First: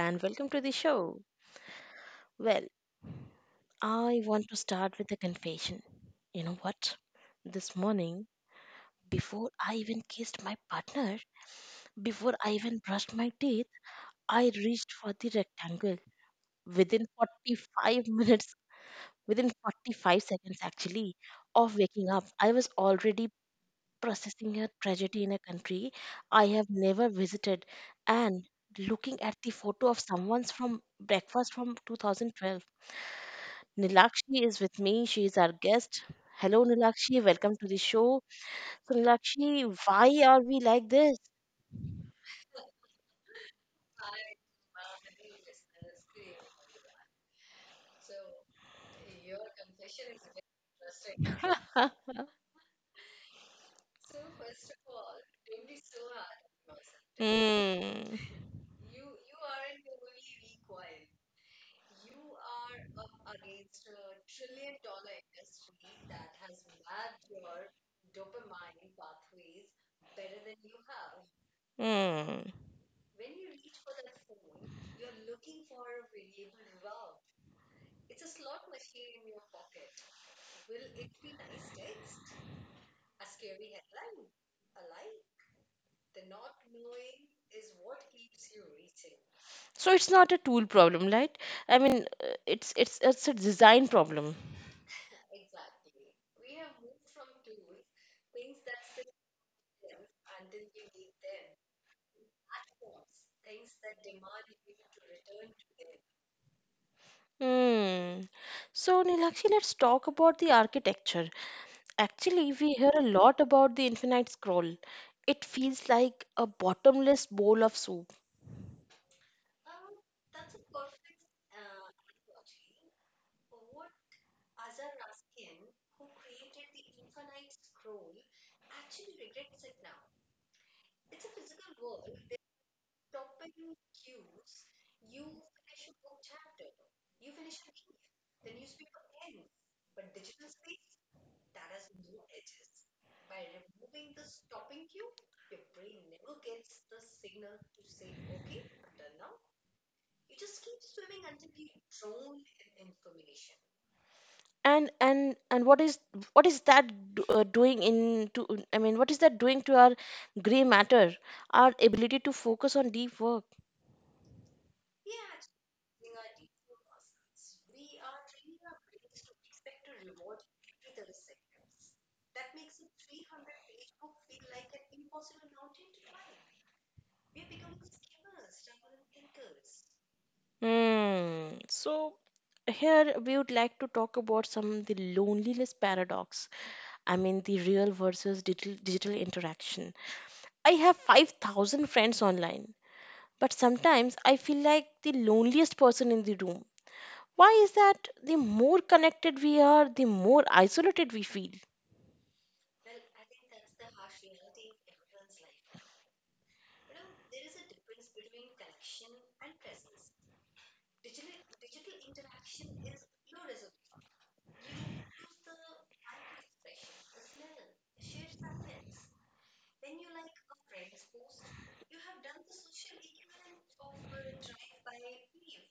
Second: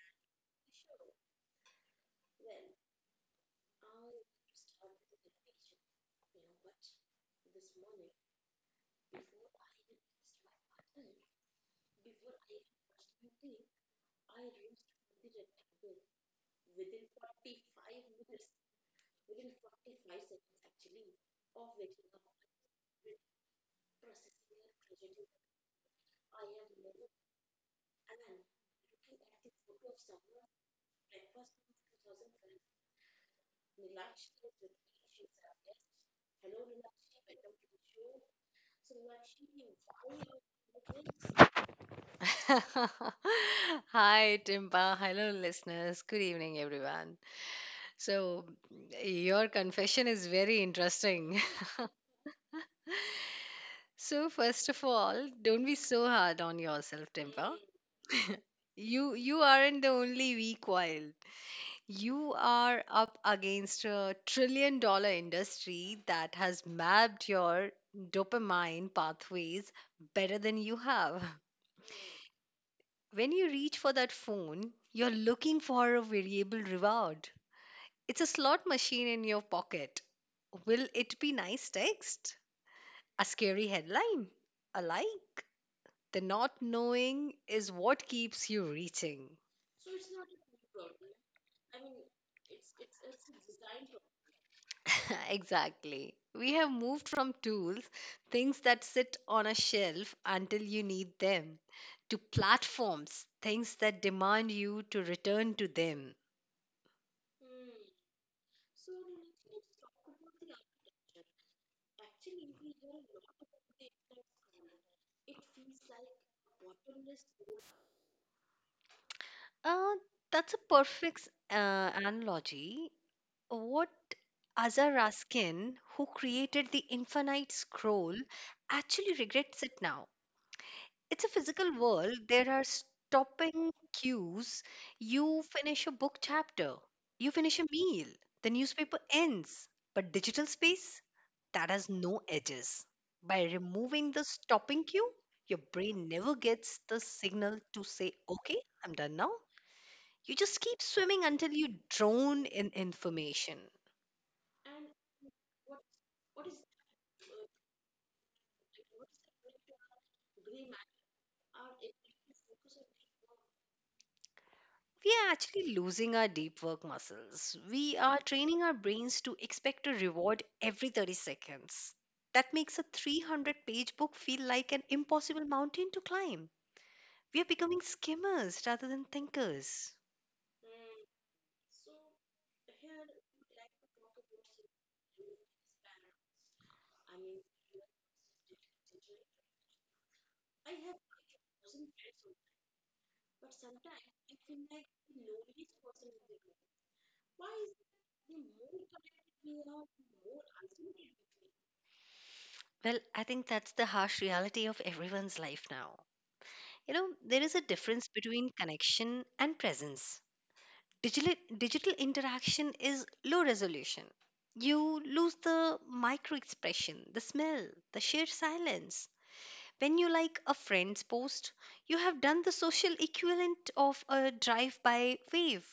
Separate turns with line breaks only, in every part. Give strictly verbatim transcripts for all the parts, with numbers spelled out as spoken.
and welcome to the show. Well, I want to start with a confession. You know what? This morning, before I even kissed my partner, before I even brushed my teeth, I reached for the rectangle. Within forty-five minutes, within forty-five seconds actually, of waking up, I was already processing a tragedy in a country I have never visited and looking at the photo of someone's from breakfast from twenty twelve. Nilakshi is with me. She is our guest. Hello, Nilakshi. Welcome to the show. So, Nilakshi, why are we like this?
Hi, Timpa. Hello, listeners. Good evening, everyone. So, your confession is very interesting. So, first of all, don't be so hard on yourself, Timpa.
Mm.
You you aren't the only weak wild. You are up against a trillion dollar industry that has mapped your dopamine pathways better than you have.
Mm.
When you reach for that phone, you're looking for a variable reward. It's a slot machine in your pocket. Will it be nice text? A scary headline? A like? The not knowing is what keeps you reaching.
So it's not a tool problem, right? I mean, uh, it's it's it's a design problem.
exactly. We have moved from tools, things that sit on a shelf until you need them, to platforms, things that demand you to return to them.
Hmm. So, Nilakshi, let's talk about the architecture. Actually, we hear a lot about the infinite scroll. It feels like a bottomless bowl of soup.
Uh, that's a perfect uh, analogy. What Azar Raskin, who created the infinite scroll, actually regrets it now. It's a physical world. There are stopping cues. You finish a book chapter, you finish a meal, the newspaper ends. But digital space, that has no edges. By removing the stopping cue, your brain never gets the signal to say, okay, I'm done now. You just keep swimming until you drown in information.
and and and what is what is that do, uh, doing in to I mean what is that doing to our gray matter, our ability to focus on deep work?
We are actually losing our deep work muscles. We are training our brains to expect a reward every thirty seconds. That makes a three hundred page book feel like an impossible mountain to climb. We are becoming skimmers rather than thinkers.
Hmm. So here we would like to talk about some the loneliness paradox. I mean the real versus digital, digital interaction. I have five thousand friends online, but sometimes I feel like the loneliest person in the room. Why is that? The more connected we are, the more isolated we feel.
Well, I think that's the harsh reality of everyone's life now. You know, there is a difference between connection and presence. Digital, digital interaction is low resolution. You lose the micro expression, the smell, the sheer silence. When you like a friend's post, you have done the social equivalent of a drive by wave.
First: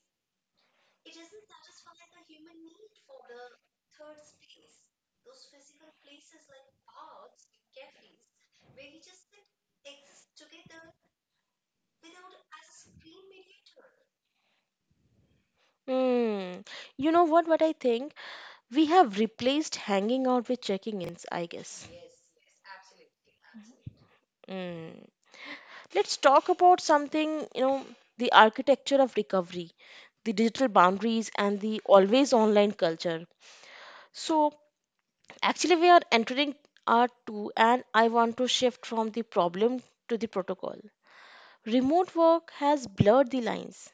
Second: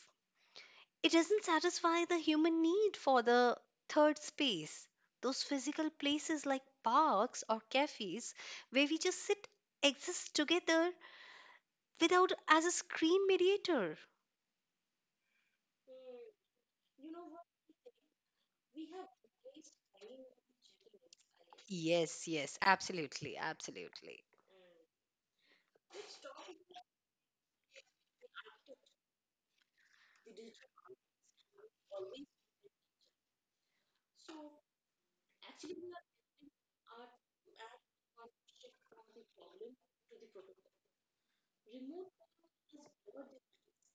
It doesn't satisfy the human need for the third space. Those physical places like parks or cafes where we just sit exist together without as a screen mediator.
Hmm. You know what? What I think, we have replaced hanging out with checking ins. I guess.
Yes, yes, absolutely, absolutely.
Mm. Let's talk about something, you know, the architecture of recovery, the digital boundaries, and the always online culture. So, actually, we are entering R two, and I want to shift from the problem to the protocol. Remote work has blurred the lines.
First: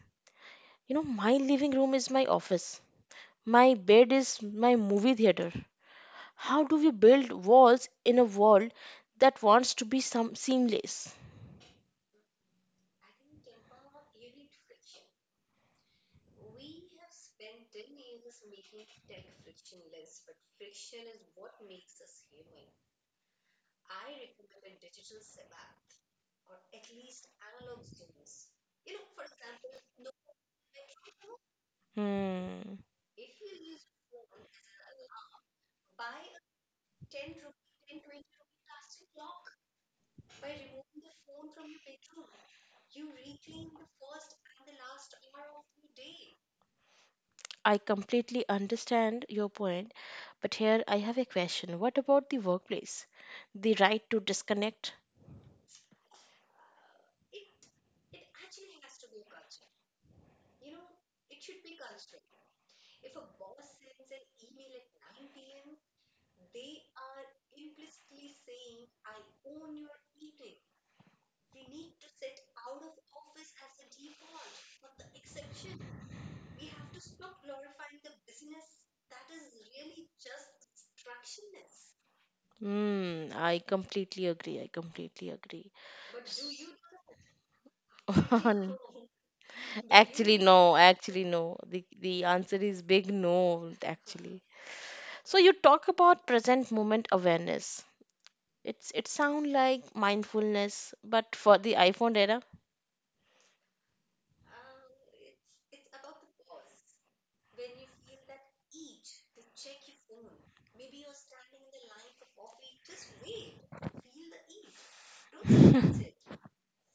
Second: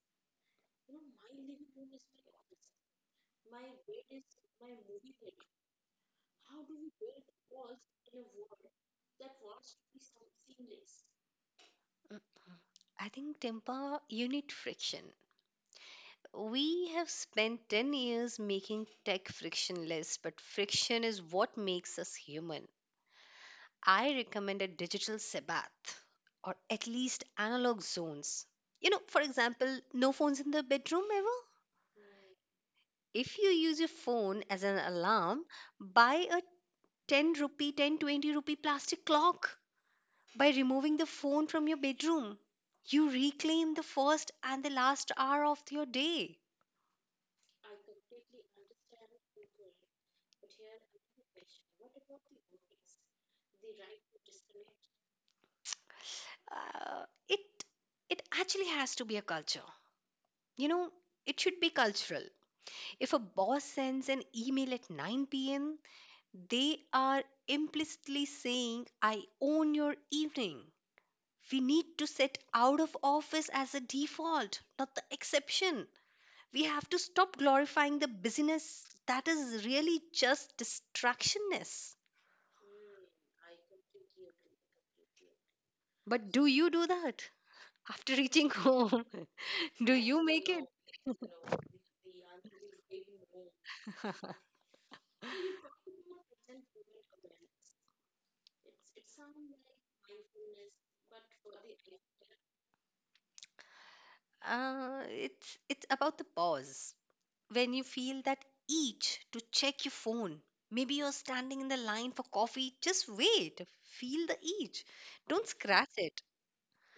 You know, my living room is my office, my bed is my movie theater. How do we build walls in a world that wants to be some seamless?
Mm, I think temper you need friction. We have spent ten years making tech frictionless, but friction is what makes us human. I recommend a digital Sabbath or at least analog zones. You know, for example, no phones in the bedroom ever.
Hmm.
If you use your phone as an alarm, buy a ten rupee, ten twenty rupee plastic clock by removing the phone from your bedroom. You reclaim the first and the last hour of your day.
I completely understand your point, but here I have a question. What about the workplace? The right to disconnect?
uh, it it actually has to be a culture, you know, it should be cultural. If a boss sends an email at nine p m p.m., they are implicitly saying, I own your evening. We need to set out of office as a default, not the exception. We have to stop glorifying the business that is really just distractionness.
Hmm, I completely agree. I completely agree.
But do you do that after reaching home? Do you
Actually,
make it?
no. Actually, no. The the answer is big no, actually. So you talk about present moment awareness. It's it sound like mindfulness, but for the iPhone era.
Uh, it's it's about the pause when you feel that itch to check your phone. Maybe you're standing in the line for coffee. Just wait. Feel the itch. Don't scratch it.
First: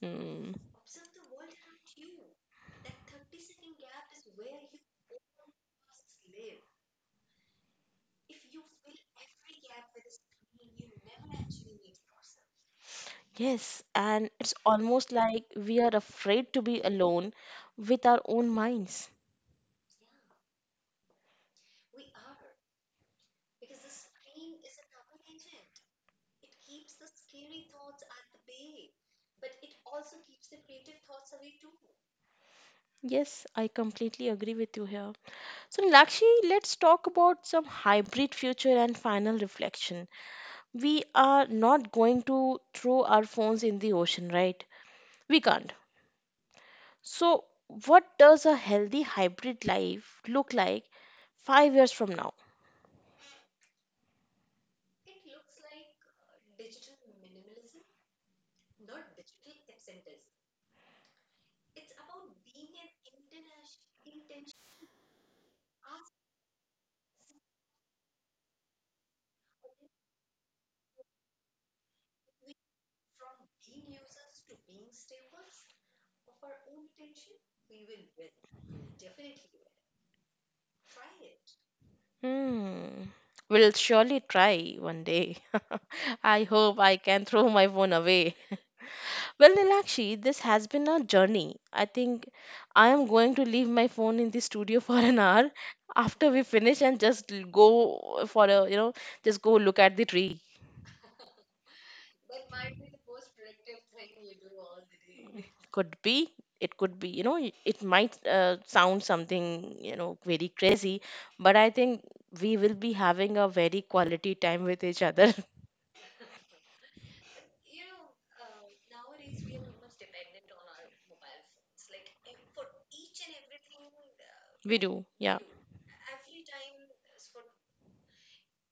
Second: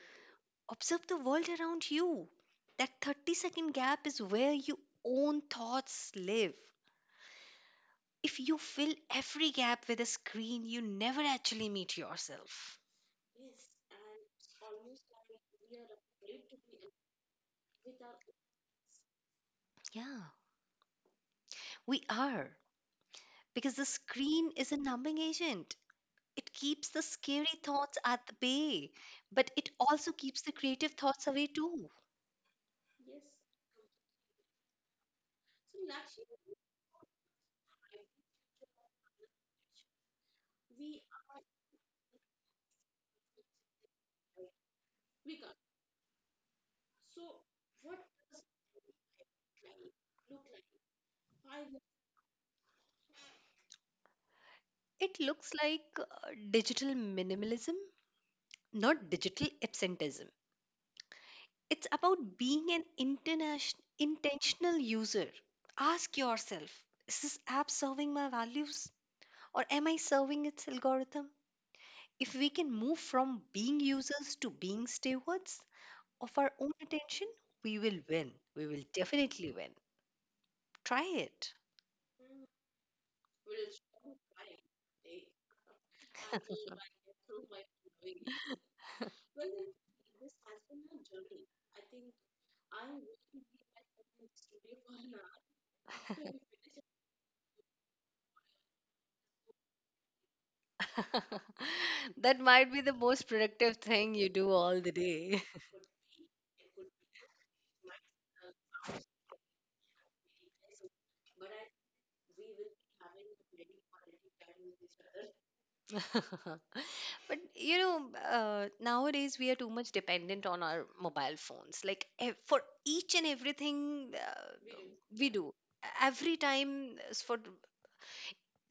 Mm.
Observe the world around you. That thirty second gap is where your own thoughts live. If you fill every gap with a screen, you never actually meet yourself.
Yes, and it's almost like we are afraid to be alone with our own minds.
Yeah, we are. Because the screen is a numbing agent. It keeps the scary thoughts at the bay, but it also keeps the creative thoughts away too.
Yes, I completely agree with you here. So, Lakshi, let's talk about some hybrid future and final reflection. We are not going to throw our phones in the ocean, right? We can't. So, what does a healthy hybrid life look like five years from now?
It looks like uh, digital minimalism, not digital absenteeism. It's about being an international, intentional user. Ask yourself, is this app serving my values or am I serving its algorithm? If we can move from being users to being stewards of our own attention, we will win. We will definitely win. Try it.
Hmm. Will surely try one day. I hope I can throw my phone away. Well, Nilakshi, this has been a journey. I think I am going to leave my phone in the studio for an hour after we finish and just l- go for a, you know, just go look at the tree.
That might be the most productive thing you do all the day.
Could be, it could be, you know, y- it might uh, sound something, you know, very crazy, but I think we will be having a very quality time with each other.
But you know, uh, nowadays we are too much dependent on our mobile phones. Like ev- for each and everything uh,
We do,
we
yeah.
do, every time uh, s- for th-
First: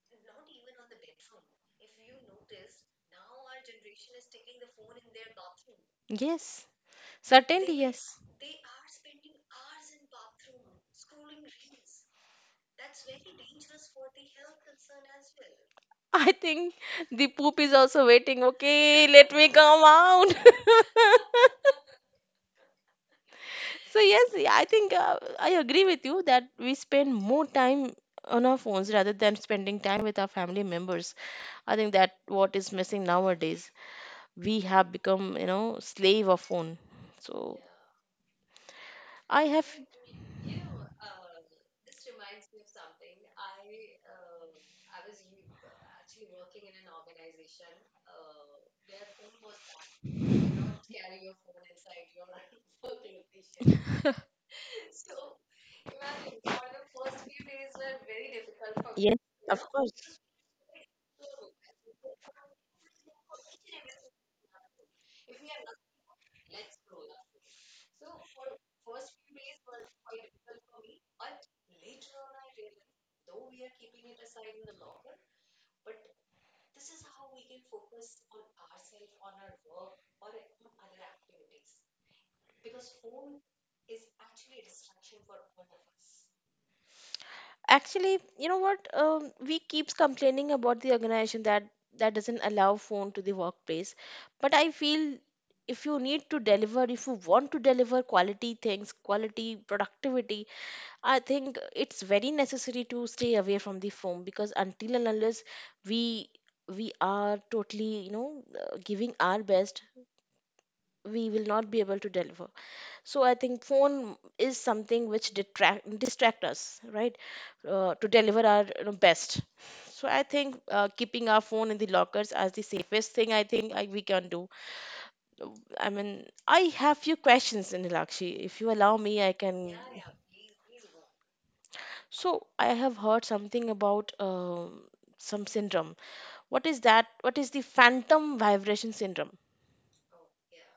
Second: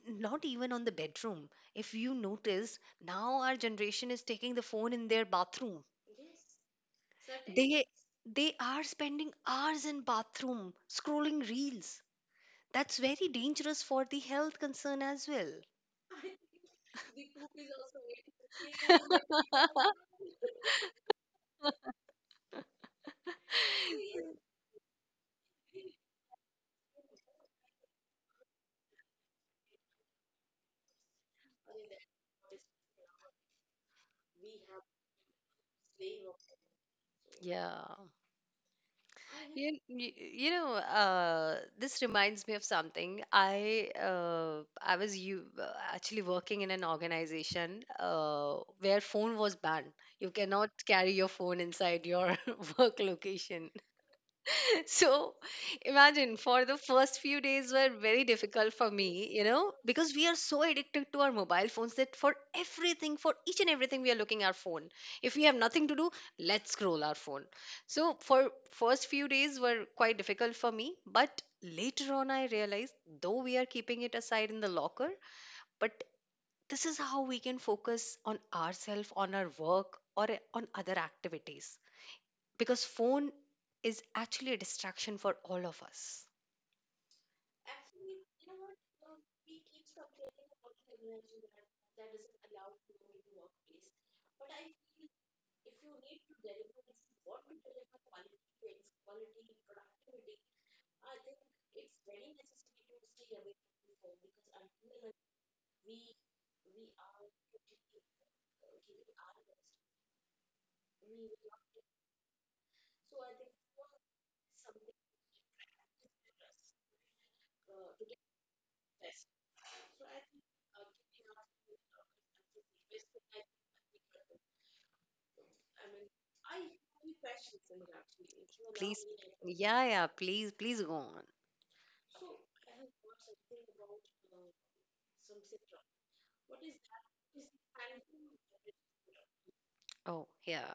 not even on the bedroom. If you notice, now our generation is taking the phone in their bathroom.
Yes.
Certainly.
Certainly,
They
yes.
they are spending hours in bathroom scrolling reels. That's very dangerous for the health concern as well.
I think the poop is also waiting. Okay, let me come out. So, yes, yeah, I think uh, I agree with you that we spend more time on our phones rather than spending time with our family members. I think that what is missing nowadays. We have become, you know, slave of phone. So,
Yeah.
I have.
You, you, you know, uh, this reminds me of something. I uh, I was you uh, actually working in an organization uh, where phone was banned. You cannot carry your phone inside your work location. So imagine for the first few days were very difficult for
Yes,
me, you
of
know, because
course.
we are so addicted to our mobile phones that for everything, for each and everything, we are looking our phone. If we have nothing to do, let's scroll our phone. So for first few days were quite difficult for me, but later on I realized though we are keeping it aside in the locker, but this is how we can focus on ourselves, on our work, or eh, on other activities because phone is actually a distraction for all of us.
Actually, you know what? Um, we keeps complaining about the organization that that doesn't allow phone to the workplace, but I feel if you need to deliver, if you want to deliver quality things, quality productivity, I think it's very necessary to stay away from the phone, because until and unless we we are totally, you know, uh, giving our best, we will not be able to deliver. So I think phone is something which detract distract us, right? Uh, to deliver our, you know, best. So I think uh, keeping our phone in the lockers as the safest thing I think I, we can do. Uh, I mean, I have few questions, Nilakshi. If you allow
Please,
me I can.
yeah, yeah, please, please go on.
So I have heard something about um some syndrome. What is that? What is the phantom vibration syndrome?
Oh, yeah.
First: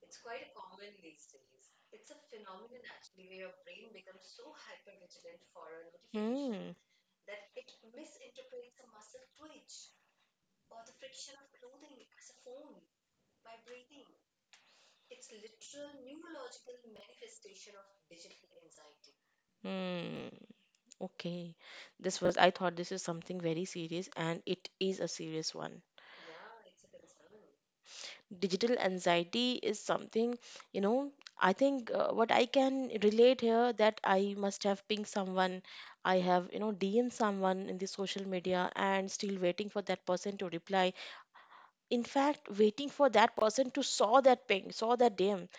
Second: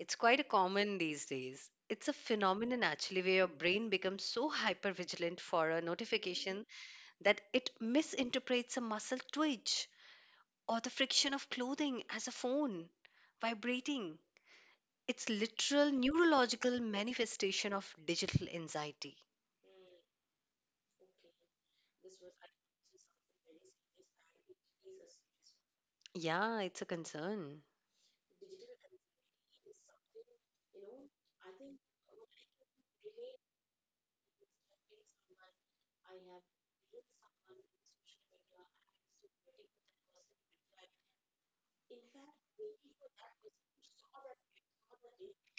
It's quite a common these days. It's a phenomenon actually where your brain becomes so hyper vigilant for a notification
Hmm.
that it misinterprets a muscle twitch or the friction of clothing as a phone vibrating. It's literal neurological manifestation of digital anxiety.
Hmm. Okay, this was, I thought this is something very serious, and it is a serious one.
Yeah, it's a concern.
Digital anxiety is something, you know, I think uh, what I can relate here that I must have pinged someone, I have, you know, D M'd someone in the social media and still waiting for that person to reply. In fact, waiting for that person to saw that ping, saw that D M.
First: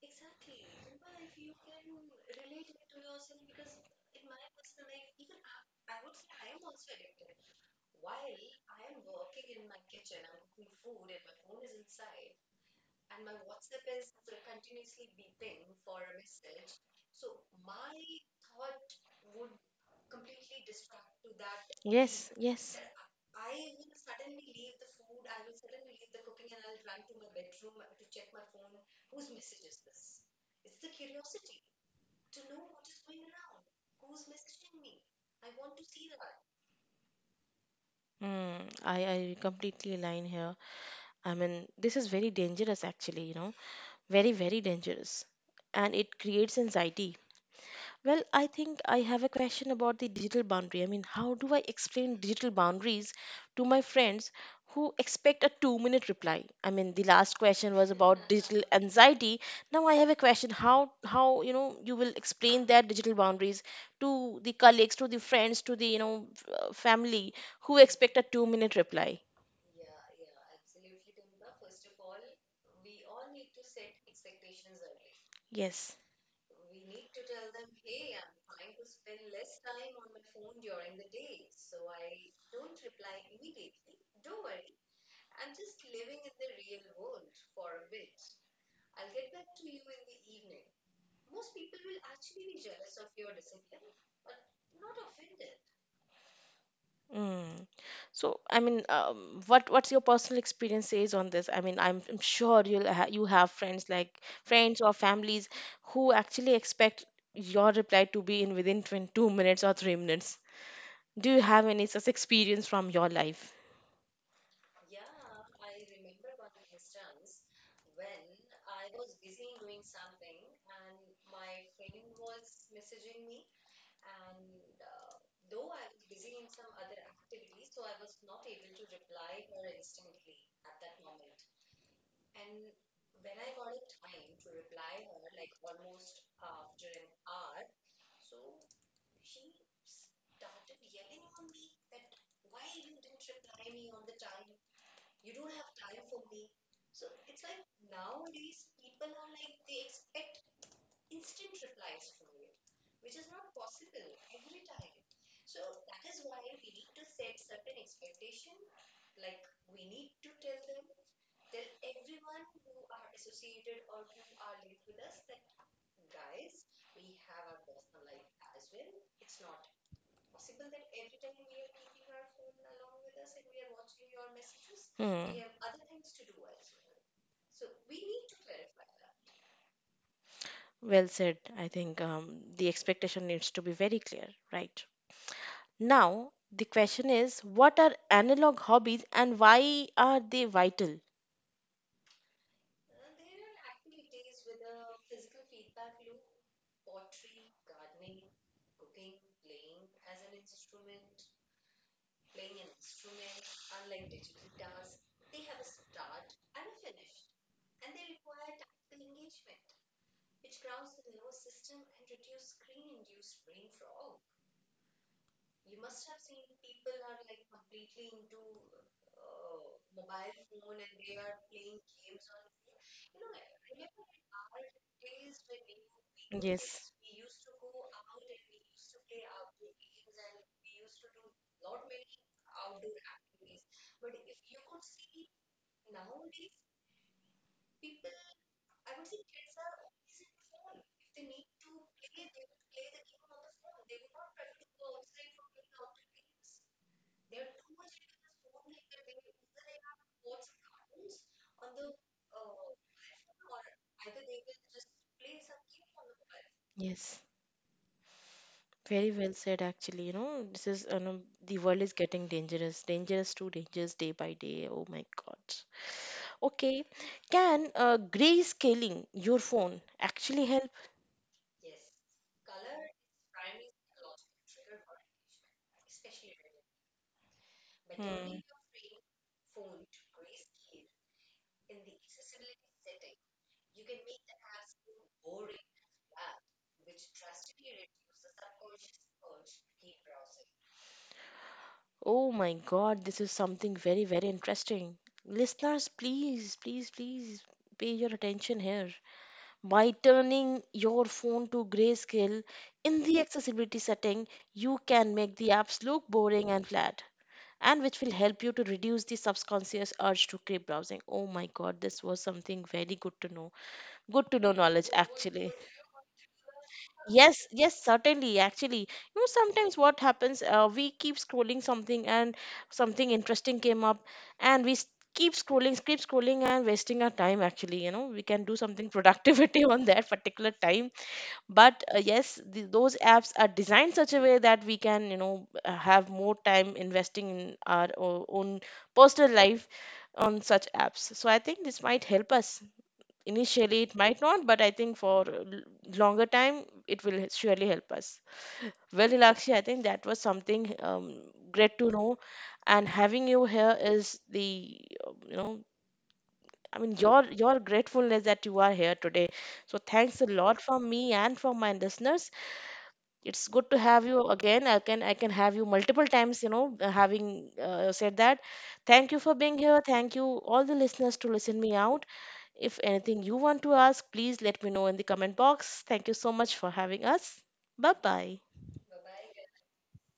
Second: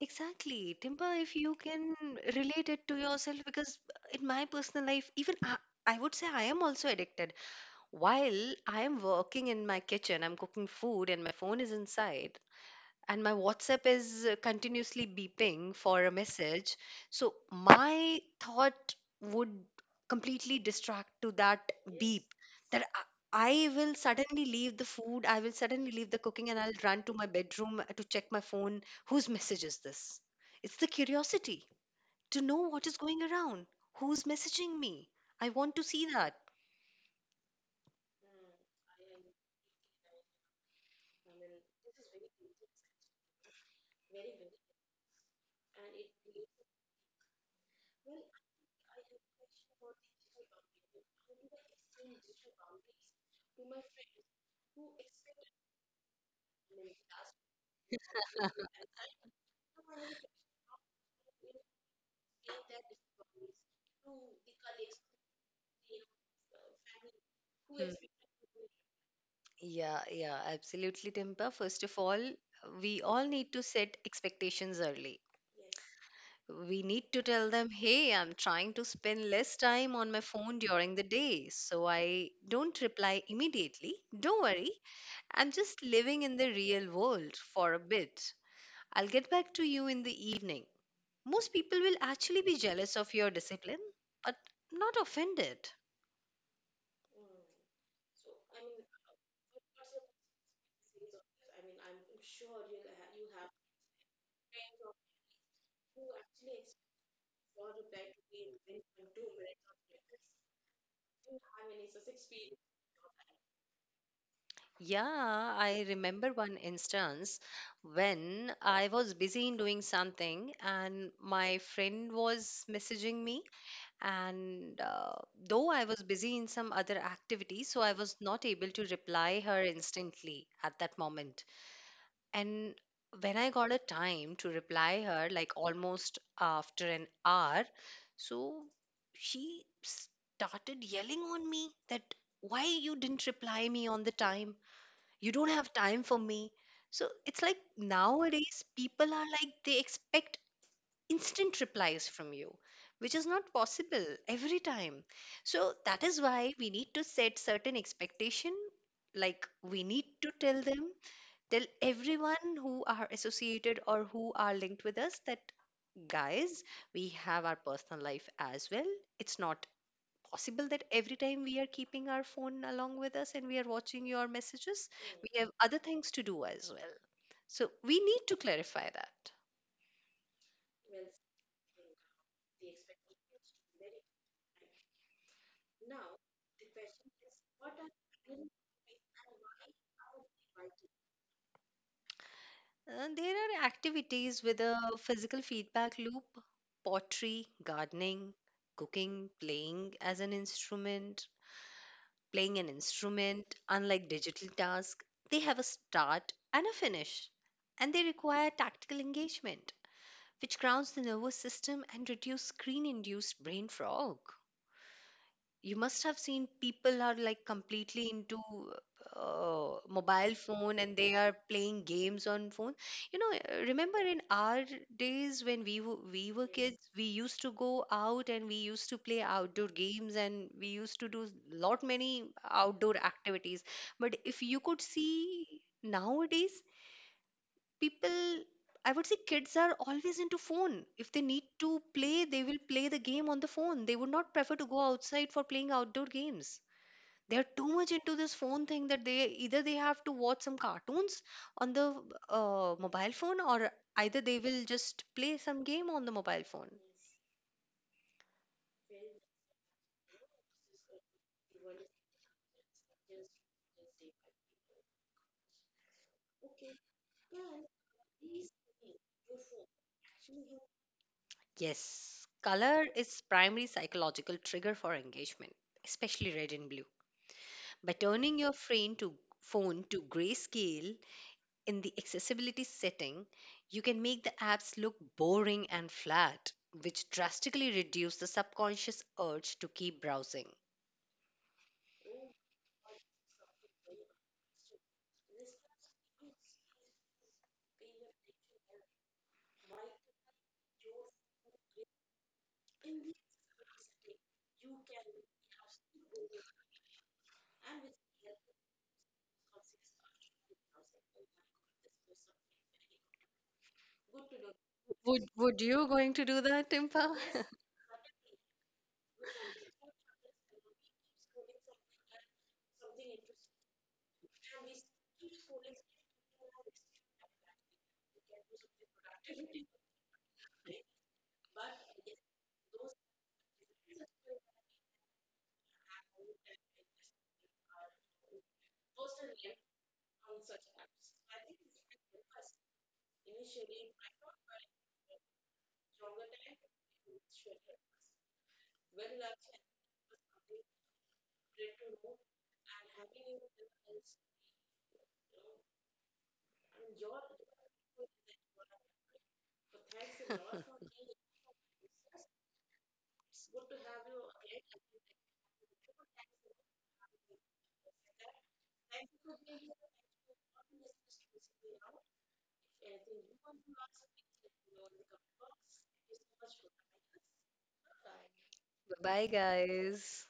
Exactly. Timba, if you can relate it to yourself, because in my personal life, even I, I would say I am also addicted. While I am working in my kitchen, I'm cooking food and my phone is inside and my WhatsApp is uh, continuously beeping for a message. So my thought would completely distract to that
Yes,
beep
yes.
that I I will suddenly leave the food, I will suddenly leave the cooking, and I'll run to my bedroom to check my phone. Whose message is this? It's the curiosity to know what is going around. Who's messaging me? I want to see that.
Hmm, I, I completely align here. I mean, this is very dangerous, actually, you know, very, very dangerous. And it creates anxiety. Well, I think I have a question about the digital boundary. I mean, how do I explain digital boundaries to my friends who expect a two minute reply? I mean, the last question was about digital anxiety. Now I have a question, how, how, you know, you will explain that digital boundaries to the colleagues, to the friends, to the, you know, f- uh, family who
Hmm.
expect a two minute reply?
Yeah, yeah, absolutely, Dimpa. First of all, we all need to set expectations early.
Yes.
We need to tell them, hey, I'm trying to spend less time on my phone during the day, so I don't reply immediately. Don't worry, I'm just living in the real world for a bit. I'll get back to you in the evening. Most people will actually be jealous of your discipline, but not offended.
Mm. So, I mean, um, what what's your personal experience says on this? I mean, I'm, I'm sure you'll ha you have friends like friends or families who actually expect your reply to be in within twenty-two minutes or three minutes. Do you have any such experience from your life?
Yeah, I remember one instance when I was busy in doing something and my friend was messaging me. And uh, though I was busy in some other activity, so I was not able to reply her instantly at that moment. And when I got a time to reply her, like almost after an hour, so she started yelling on me that why you didn't reply me on the time, you don't have time for me. So it's like nowadays people are like they expect instant replies from you, which is not possible every time. So that is why we need to set certain expectation, like we need to tell them, tell everyone who are associated or who are linked with us that, guys, we have our personal life as well. It's not possible that every time we are keeping our phone along with us and we are watching your messages,
Hmm.
we have other things to do as well. So we need to clarify that.
Well said. I think um, the expectation needs to be very clear, right? Now, the question is, what are analog hobbies and why are they vital?
And there are activities with a physical feedback loop, pottery, gardening, cooking, playing as an instrument, playing an instrument, unlike digital tasks, they have a start and a finish, and they require tactical engagement, which grounds the nervous system and reduce screen induced brain fog. You must have seen people are like completely into uh, mobile phone and they are playing games on phone, you know, uh, remember in our days when we w- we were kids
Yes.
we used to go out and we used to play outdoor games and we used to do lot many outdoor activities. But if you could see nowadays people, I would say kids are always into phone. If they need to play they will play the game on the phone, they would not prefer to go outside for playing outdoor games. They are too much into this phone thing that they either they have to watch some cartoons on the uh, mobile phone or either they will just play some game on the mobile phone.
Yes, very well said actually. You know, this is, you know, the world is getting dangerous, dangerous to dangerous day by day. Oh my God. Okay, can uh, grayscaling your phone actually help?
Yes, color is primary psychological trigger for engagement, especially red and blue. By turning
Hmm.
your frame to phone to grayscale in the accessibility setting, you can make the apps look boring and flat, which drastically reduce the subconscious urge to keep browsing.
Oh my God, this is something very, very interesting. Listeners, please, please, please pay your attention here. By turning your phone to grayscale in the accessibility setting, you can make the apps look boring and flat, and which will help you to reduce the subconscious urge to keep browsing. Oh my god, this was something very good to know. Good to know knowledge,
Would
actually.
would you going to do that, Timpa?
Yes, yes, certainly. Actually, you know, sometimes what happens, uh, we keep scrolling something, and something interesting came up, and we s- keep scrolling, keep scrolling, and wasting our time. Actually, you know, we can do something productivity on that particular time. But uh, yes, the, those apps are designed such a way that we can, you know, uh, have more time investing in our o- own personal life on such apps. So I think this might help us. Initially it might not, but I think for l- longer time it will surely help us. Well, Lakshya, I think that was something um, great to know, and having you here is the, uh, you know, I mean your your gratefulness that you are here today. So thanks a lot from me and from my listeners. It's good to have you again. i can I can have you multiple times, you know. Having uh, said that, thank you for being here. Thank you all the listeners to listen me out. If anything you want to ask, please let me know in the comment box. Thank you so much for having us. Bye bye.
Bye guys.